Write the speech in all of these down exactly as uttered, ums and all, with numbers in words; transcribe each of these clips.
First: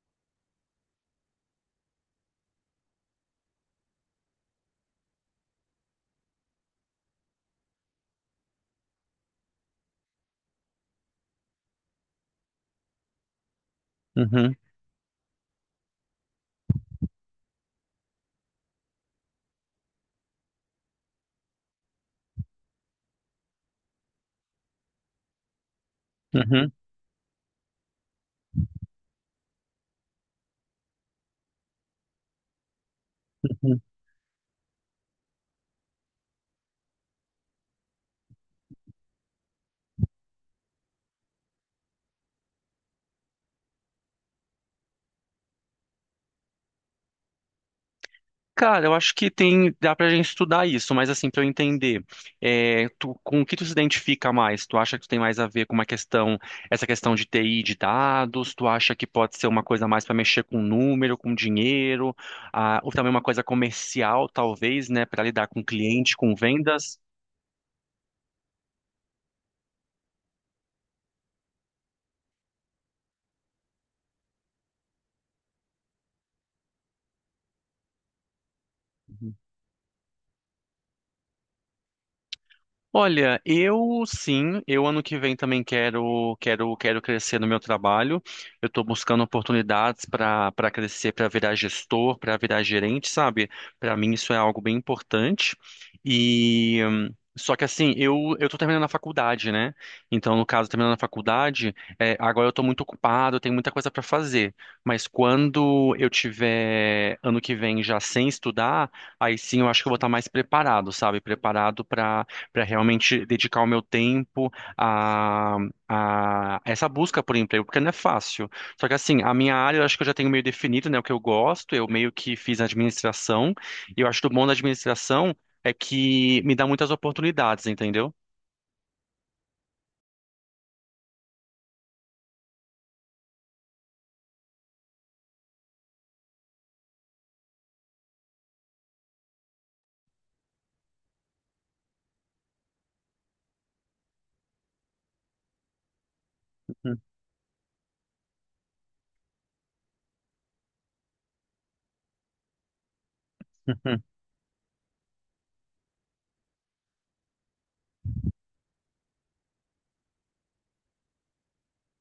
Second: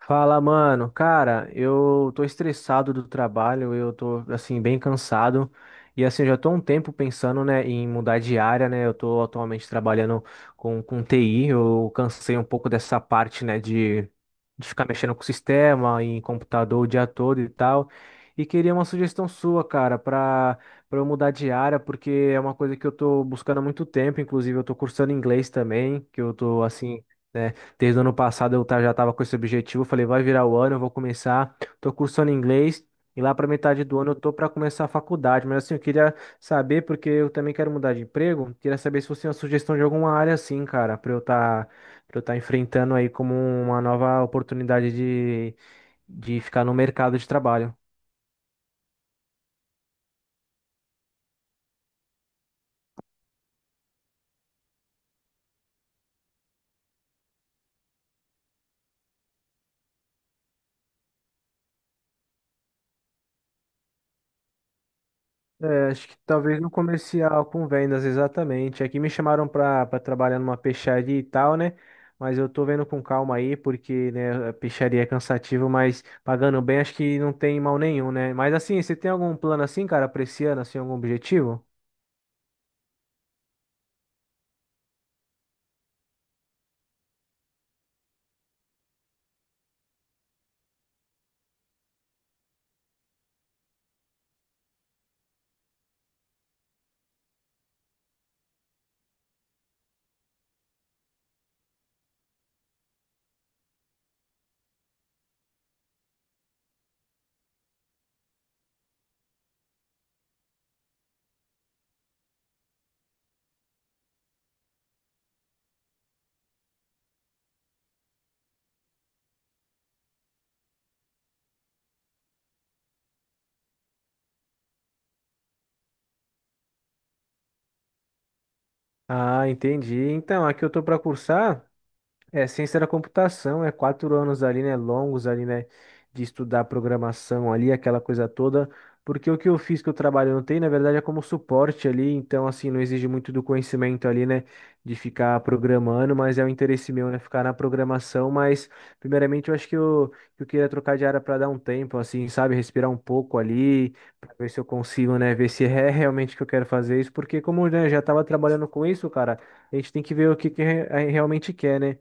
Fala, mano. Cara, eu tô estressado do trabalho, eu tô, assim, bem cansado. E, assim, eu já tô há um tempo pensando, né, em mudar de área, né? Eu tô atualmente trabalhando com, com T I, eu cansei um pouco dessa parte, né, de, Uhum, de ficar mexendo com o sistema, em computador o dia todo e tal. E queria uma sugestão sua, cara, pra, pra eu mudar de área, porque é uma coisa que eu tô buscando há muito tempo. Inclusive, eu tô cursando inglês também, que eu tô, uhum, assim. Né? Desde o ano passado eu ta- já estava com esse objetivo. Eu Falei, vai virar o ano, eu vou começar. Tô cursando inglês e lá para uhum. metade do ano eu tô para começar a faculdade. Mas assim, eu queria saber, porque eu também quero mudar de emprego. Queria saber se você tem uma sugestão de alguma área assim, cara, para eu estar para eu tá enfrentando aí como uma nova oportunidade de, de ficar no mercado de trabalho. Cara, eu acho que tem, dá pra gente estudar isso, mas assim, pra eu entender, é, tu- com o que tu se identifica mais? Tu acha que tu tem mais a ver com uma questão, essa questão de T I de dados? Tu acha que pode ser uma coisa mais pra mexer com número, com dinheiro, ah, ou também uma coisa comercial, talvez, né, pra lidar com É, acho cliente, que com talvez no vendas? comercial com vendas, exatamente. Aqui me chamaram para trabalhar numa peixaria e tal, né? Mas eu tô vendo com calma aí, porque, né, a peixaria é cansativo, mas pagando bem, acho que não tem mal nenhum, né? Mas assim, você tem algum plano assim, cara, pra esse ano, assim, algum objetivo? Olha, eu sim, eu ano que vem também quero quero quero crescer no meu trabalho. Eu estou buscando oportunidades para para crescer, para virar gestor, para virar gerente, sabe? Para mim isso é algo bem importante. E hum, só que assim, eu eu estou terminando a faculdade, né? Então, no caso, terminando a faculdade, é, agora eu estou muito ocupado, eu tenho muita coisa para fazer. Mas quando eu tiver ano que vem já sem estudar, aí sim eu acho que eu vou estar mais preparado, sabe? Preparado para para realmente dedicar o meu tempo a, a essa busca por emprego, porque não é fácil. Só que assim, a minha área eu acho que eu já tenho meio definido, né, o que eu gosto, eu meio que fiz administração, e eu acho que o bom da administração é que me dá muitas oportunidades, entendeu? Ah, entendi. Então, aqui eu tô para cursar. É, ciência da computação, é quatro anos ali, né, longos ali, né, de estudar programação ali, aquela coisa toda, porque o que eu fiz que eu trabalho não tem, na verdade, é como suporte ali, então, assim, não exige muito do conhecimento ali, né, de ficar programando, mas é o interesse meu, né, ficar na programação, mas, primeiramente, eu acho que eu, que eu queria trocar de área para dar um tempo, assim, sabe, respirar um pouco ali, Uhum, para ver se eu consigo, né, ver se é realmente que eu quero fazer isso, porque como, né, eu já estava trabalhando com isso, cara, a gente tem que ver o que que re- a- realmente quer, né.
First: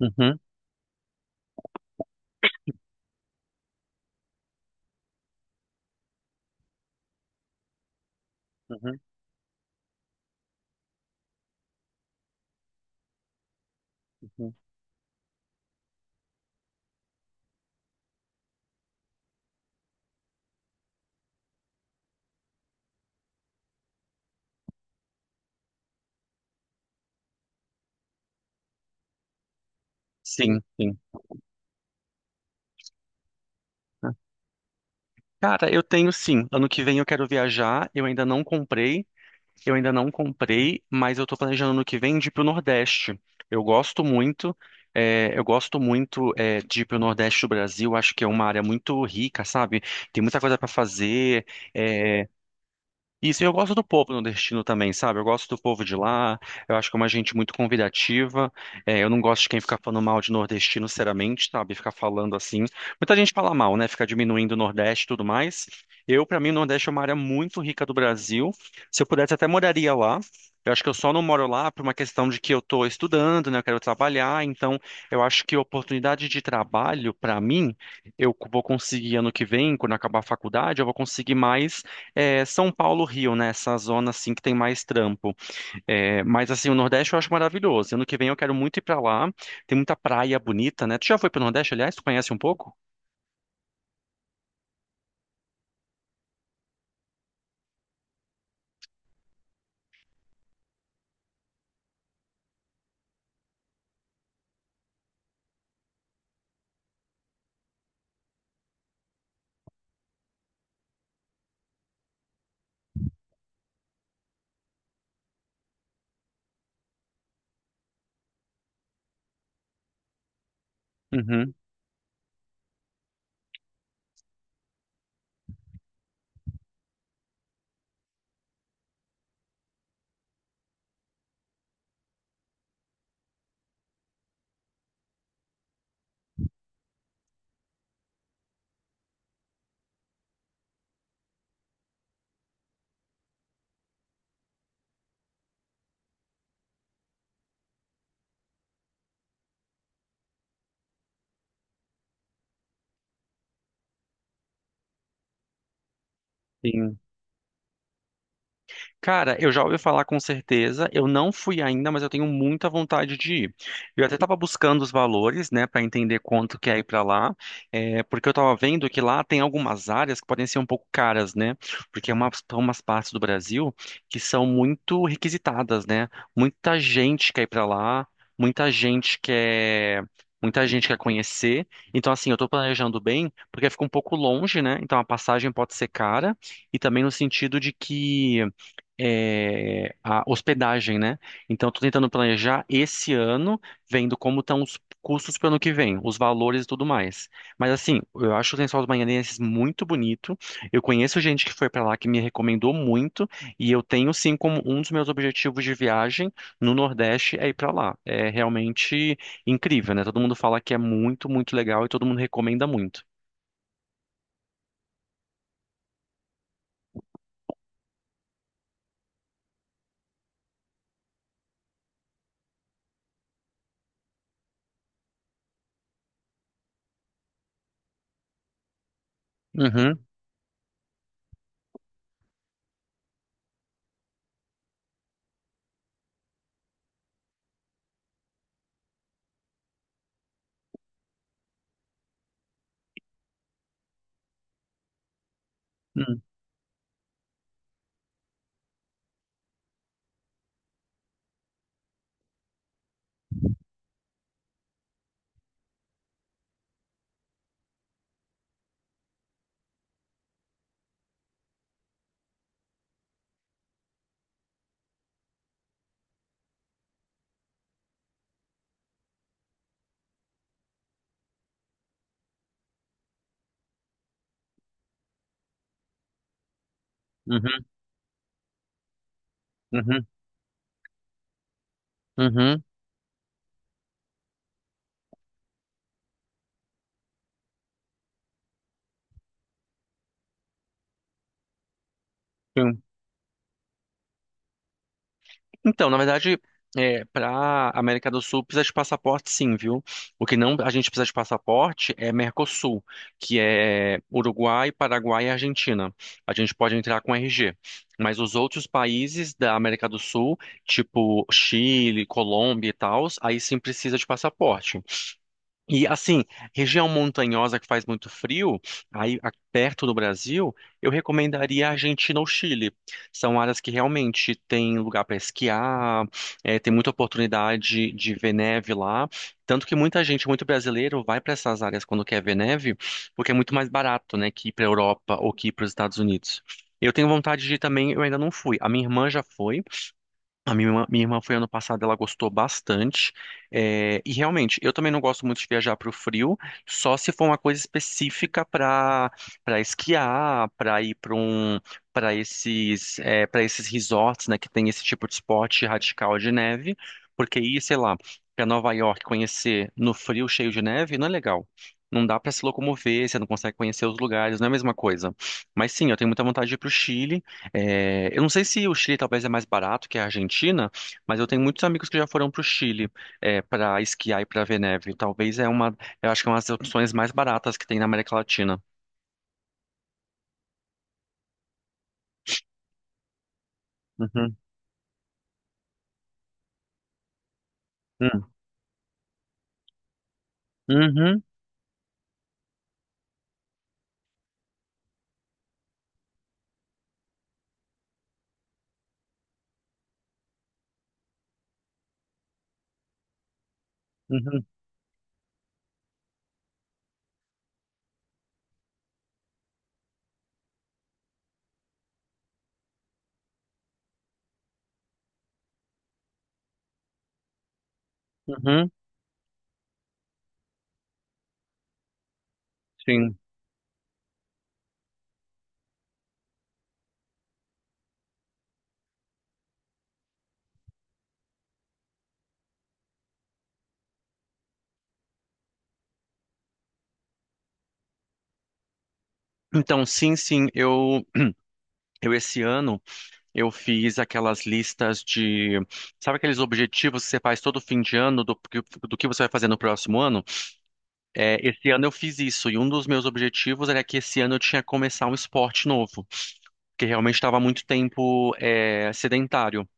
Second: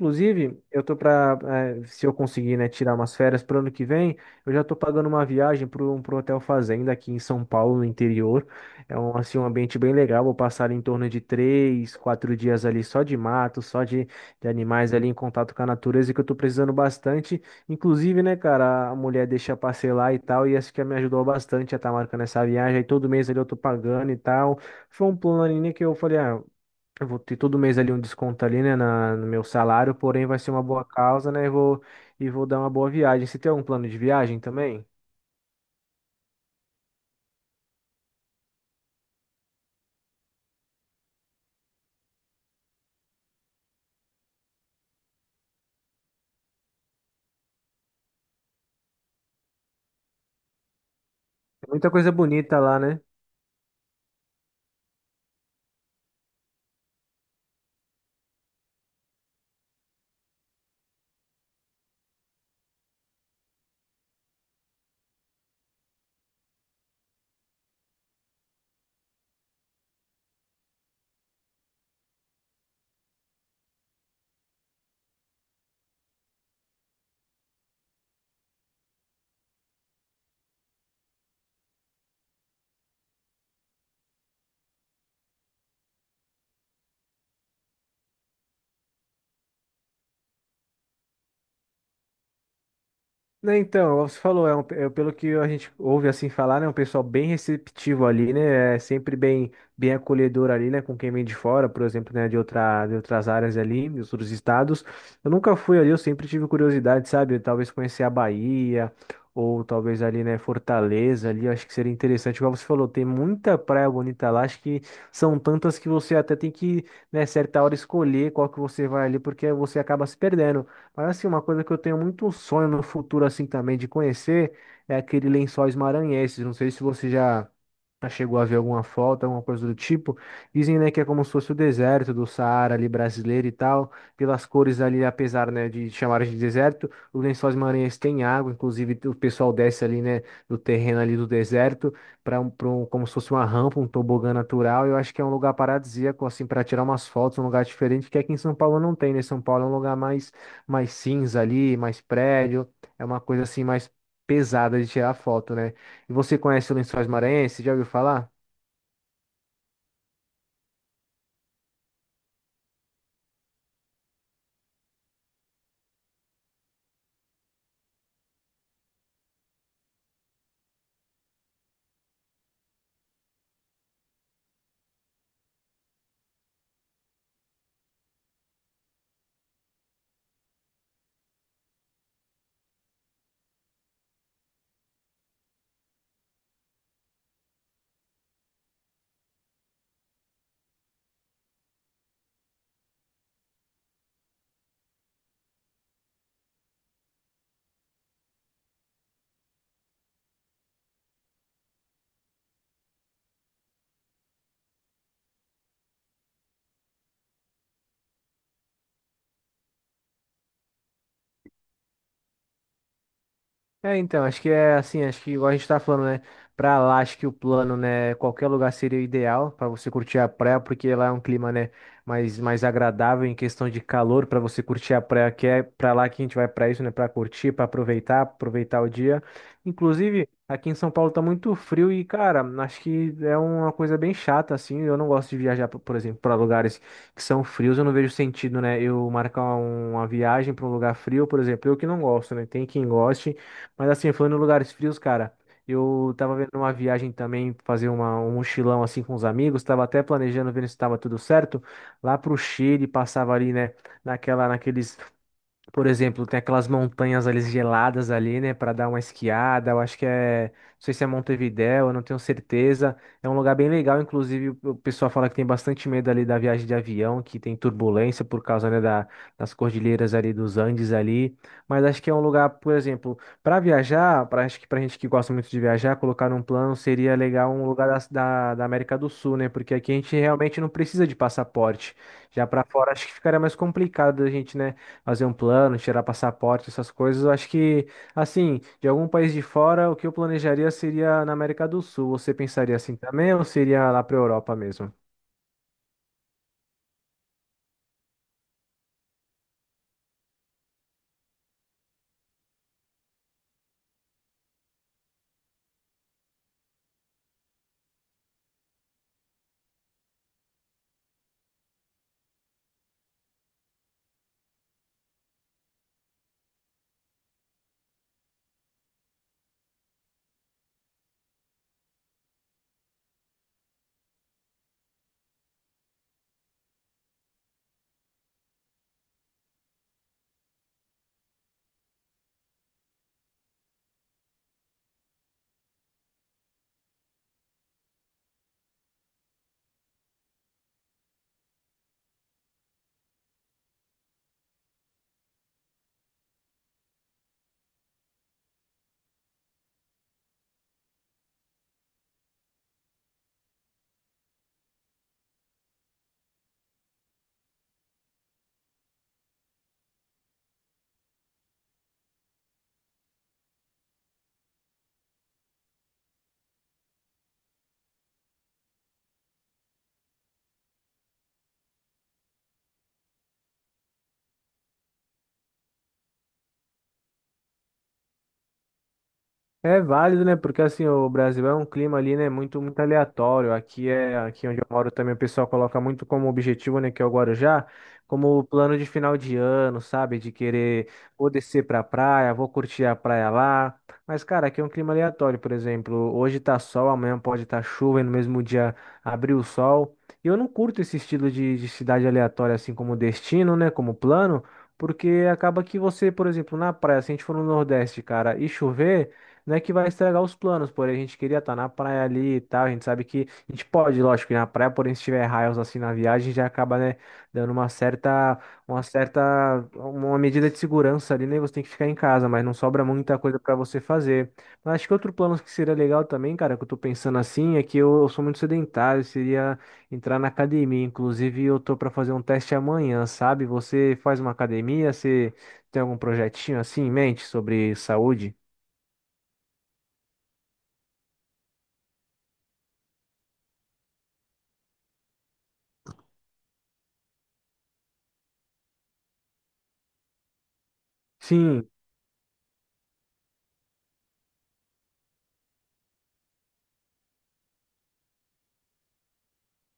uhum, uhum, eu tô pra, eh, se eu conseguir, né, tirar umas férias pro ano que vem, eu já tô pagando uma viagem pro, pro Hotel Fazenda aqui em São Paulo, no interior. É uhum, um, assim, um ambiente bem legal. Vou passar em torno de três, quatro dias ali só de mato, só de, de uhum. animais ali em contato com a natureza, que eu tô precisando bastante. Inclusive, né, cara, a mulher deixa parcelar e tal, e essa que me ajudou bastante a estar marcando essa viagem. Aí todo mês ali eu tô pagando e tal. Foi um plano ali, né, que eu falei, ah, eu vou ter todo mês ali um desconto ali, né, na, no meu salário, porém vai ser Sim, uma boa sim. causa, né? E vou, e vou dar uma boa viagem. Você tem algum plano de viagem também? Cara, eu tenho sim. Ano que vem eu quero viajar, eu ainda não comprei. Eu ainda não comprei, mas eu tô planejando no que vem de ir pro Nordeste. Eu gosto muito, é, eu gosto muito é, de ir pro Nordeste do Brasil. Acho que é uma área muito rica, sabe? Tem muita coisa para fazer. Tem muita coisa eh, bonita lá, né? isso, e eu gosto do povo nordestino também, sabe? Eu gosto do povo de lá, eu acho que é uma gente muito convidativa. É, eu não gosto de quem fica falando mal de nordestino, sinceramente, sabe? Ficar falando assim. Muita gente fala mal, né? Fica diminuindo o Nordeste e tudo mais. Eu, pra mim, o Nordeste é uma área muito rica do Brasil. Se eu pudesse, até moraria lá. Eu acho que eu só não moro lá por uma questão de que eu tô estudando, né? Eu quero trabalhar. Então, eu acho que oportunidade de trabalho, pra mim, eu vou conseguir ano que vem, quando acabar a faculdade, eu vou conseguir mais é, São Paulo, Rio, né? Essa zona assim que tem mais trampo. É, mas assim, o Nordeste eu acho maravilhoso. Ano que vem eu quero muito ir pra lá. Tem muita praia bonita, né? Tu já foi pro Nordeste, aliás? Tu conhece um pouco? Né, então, como você falou, é um, é, pelo que a gente ouve assim falar, né, um pessoal bem receptivo ali, né, é sempre bem, bem acolhedor ali, né, com quem vem de fora, por exemplo, né, de outra, de outras áreas ali, de outros estados. Eu nunca fui ali, eu sempre tive curiosidade, sabe, talvez conhecer a Bahia, ou talvez ali, né, Fortaleza ali, eu acho que seria interessante. Igual você falou, tem muita praia bonita lá, acho que são tantas que você até tem que, né, certa hora escolher qual que você vai ali, porque você acaba se perdendo. Mas assim, uma Uhum, coisa que eu tenho muito sonho no futuro assim também de conhecer é aquele Lençóis Maranhenses. Não sei se você já já Chegou a ver alguma falta alguma coisa do tipo. Dizem, né, que é como se fosse o deserto do Saara ali brasileiro e tal. Pelas cores ali, apesar, né, de chamarem de deserto, os Lençóis Maranhenses têm água. Inclusive, o pessoal desce ali, né, do terreno ali do deserto para um, pra um- como se fosse uma rampa, um tobogã natural. Eu acho que é um lugar paradisíaco, assim, para tirar umas fotos, um lugar diferente que aqui em São Paulo não tem, né? São Paulo é um lugar mais, mais cinza ali, mais prédio. É uma coisa assim mais pesada de tirar foto, né? E você conhece o sim. Lençóis Maranhenses? Já ouviu falar? Cara, eu já ouvi falar com certeza. Eu não fui ainda, mas eu tenho muita vontade de ir. Eu até estava buscando os valores, né, para entender quanto que é ir para lá, é, porque eu estava vendo que lá tem algumas áreas que podem ser um pouco caras, né? Porque é uma, são umas partes do Brasil que são muito requisitadas, né? Muita gente quer ir para lá, muita gente quer. Muita gente quer conhecer. Então, assim, eu estou planejando bem, porque fica um pouco longe, né? Então, a passagem pode ser cara. E também no sentido de que é, a hospedagem, né? Então, estou tentando planejar esse ano, vendo como estão os custos para o ano que vem, os valores e tudo mais. Mas, assim, eu acho o Lençóis dos Maranhenses muito bonito. Eu conheço gente que foi para lá que me recomendou muito. E eu tenho, sim, como um dos meus objetivos de viagem no Nordeste é ir para lá. É realmente incrível, né? Todo mundo fala que é muito, muito legal e todo mundo recomenda muito. É, então, acho que é assim, acho que igual a gente tá falando, né? Pra lá, acho que o plano, né? Qualquer lugar seria o ideal para você curtir a praia, porque lá é um clima, né? Mais, mais agradável em questão de calor para você curtir a praia, que é pra lá que a gente vai pra isso, né? Pra curtir, pra aproveitar, aproveitar o dia. Uhum, Inclusive, aqui em São Paulo tá muito frio e, cara, acho que é uma coisa bem chata, assim. Eu não gosto de viajar, por por exemplo, pra lugares que são frios, eu não vejo sentido, né? Eu marcar um, uma viagem pra um lugar frio, por exemplo, eu que não gosto, né? Tem quem goste. Mas assim, falando em lugares frios, cara, eu uhum, tava vendo uma viagem também, fazer uma, um mochilão assim com os amigos, tava até planejando, vendo se tava tudo certo, lá pro Chile, passava ali, né, naquela, naqueles por exemplo, tem aquelas montanhas ali geladas ali, né, para dar uma esquiada. Eu acho que é, não sei se é Montevidéu, eu não tenho certeza. É um lugar bem legal, inclusive o o pessoal fala que tem bastante medo ali da viagem de avião, que tem turbulência por causa, né, da- das cordilheiras ali dos Andes ali. Mas acho que é um lugar, por exemplo, para viajar, para acho que pra gente que gosta muito de viajar, colocar num plano seria legal um lugar da, da da América do Sul, né? Porque aqui a uhum, gente realmente não precisa de passaporte. Já uhum, para fora acho que ficaria mais complicado a gente, né? Fazer um plano, tirar passaporte, essas coisas. Eu acho que, assim, de algum país de fora, o que eu planejaria seria na América do Sul. Você pensaria uhum. assim também ou seria lá para a Europa mesmo? Então, na verdade, é, para América do Sul precisa de passaporte, sim, viu? O que não a gente precisa de passaporte é Mercosul, que é Uruguai, Paraguai e Argentina. A gente pode entrar com R G. Mas os outros países da América do Sul, tipo Chile, Colômbia e tal, aí sim precisa de passaporte. E assim, região montanhosa que faz muito frio, aí a- perto do Brasil, eu recomendaria a Argentina ou Chile. São áreas que realmente tem lugar para esquiar, eh, tem muita oportunidade de ver neve lá. Tanto que muita gente, muito brasileiro, vai para essas áreas quando quer ver neve, porque é muito mais barato, né, que ir para a Europa ou que ir para os Estados Unidos. Eu tenho vontade de ir também, eu ainda não fui. A minha irmã já foi. A minha irmã, minha irmã foi ano passado, ela gostou bastante. É, e realmente, eu também não gosto muito de viajar para o frio, só se for uma coisa específica para para esquiar, para ir para um para esses para esses resorts, né, que tem esse tipo de esporte radical de neve, porque ir, sei lá, para Nova York conhecer no frio cheio de neve não é legal. Não dá para se locomover, você não consegue conhecer os lugares, não é a mesma coisa. Mas sim, eu tenho muita vontade de ir para o Chile. É, eu não sei se o Chile talvez é mais barato que a Argentina, mas eu tenho muitos amigos que já foram para o Chile, para esquiar e para ver neve. Talvez é uma, eu acho que é uma das opções mais baratas que tem na América Latina. É válido, né? Porque assim, o Brasil é um clima ali, né, muito muito aleatório. Aqui é Uhum, aqui onde eu moro também o pessoal coloca muito como objetivo, né, que é o Guarujá, uhum, como plano de final de ano, sabe? De querer uhum, vou descer pra praia, vou curtir a praia lá. Mas cara, aqui é um clima aleatório, por exemplo, hoje tá sol, amanhã pode estar chuva e no mesmo dia abrir o sol. E eu não curto esse estilo de, de cidade aleatória assim como destino, né, como plano, uhum, porque acaba que você, por exemplo, na praia, se a gente for no Nordeste, cara, e chover, não é que vai estragar os planos, porém a gente queria estar na praia ali e tal. A gente sabe que a gente pode, lógico, ir na praia, porém se tiver raios assim na viagem, já acaba, né, dando uma certa, uhum, uma certa, uma medida de segurança ali, né? Você tem que ficar em casa, mas não sobra sim. muita coisa para você fazer. Mas acho que outro plano que seria legal também, cara, que eu tô pensando assim, é que eu, eu sou muito sedentário, seria entrar na academia. Inclusive, eu tô para fazer um teste amanhã, sabe? Você faz uma academia, você tem algum projetinho assim em mente sobre saúde? Então, sim, sim, eu, eu esse ano eu fiz aquelas listas de, sabe aqueles objetivos que você faz todo fim de ano do, que- do que você vai fazer no próximo ano? É, Sim. esse ano eu fiz isso e um dos meus objetivos era que esse ano eu tinha que começar um esporte novo. Que realmente estava há muito tempo é, sedentário.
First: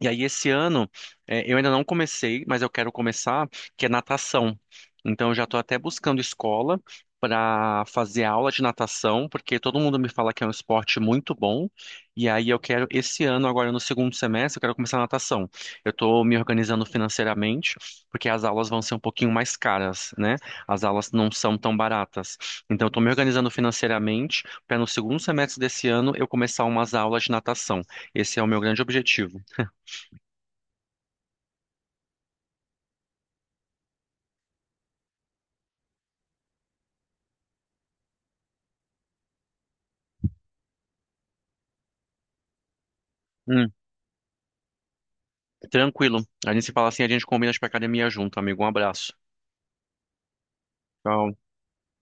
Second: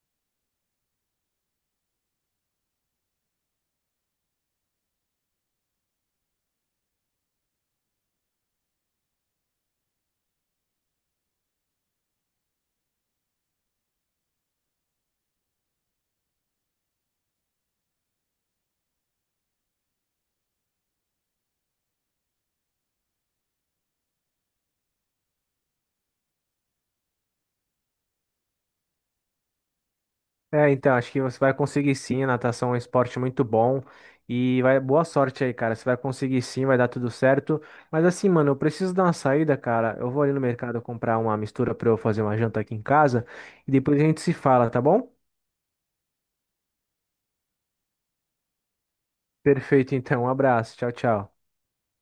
E aí, esse ano, eh, eu ainda não comecei, mas eu quero começar, que é natação. Então, eu já estou até buscando escola para fazer aula de natação, porque todo mundo me fala que é um esporte muito bom. E aí, eu quero, esse ano, agora no segundo semestre, eu quero começar natação. Eu estou me organizando financeiramente, porque as aulas vão ser um pouquinho mais caras, né? As aulas não são tão baratas. Então, eu estou me organizando financeiramente para no segundo semestre desse ano eu começar umas aulas de natação. Esse é o meu grande objetivo. É, então, acho que você vai conseguir sim, a natação é um esporte muito bom e vai, boa sorte aí, cara. Você vai conseguir sim, vai dar tudo certo. Mas assim, mano, eu preciso dar uma saída, cara. Eu vou ali no mercado comprar uma mistura pra eu fazer uma janta aqui em casa e depois a gente se fala, tá bom? Tranquilo. A gente se fala assim, a gente combina de ir pra academia junto, amigo. Um abraço. Perfeito, então. Um abraço. Tchau, Tchau. tchau.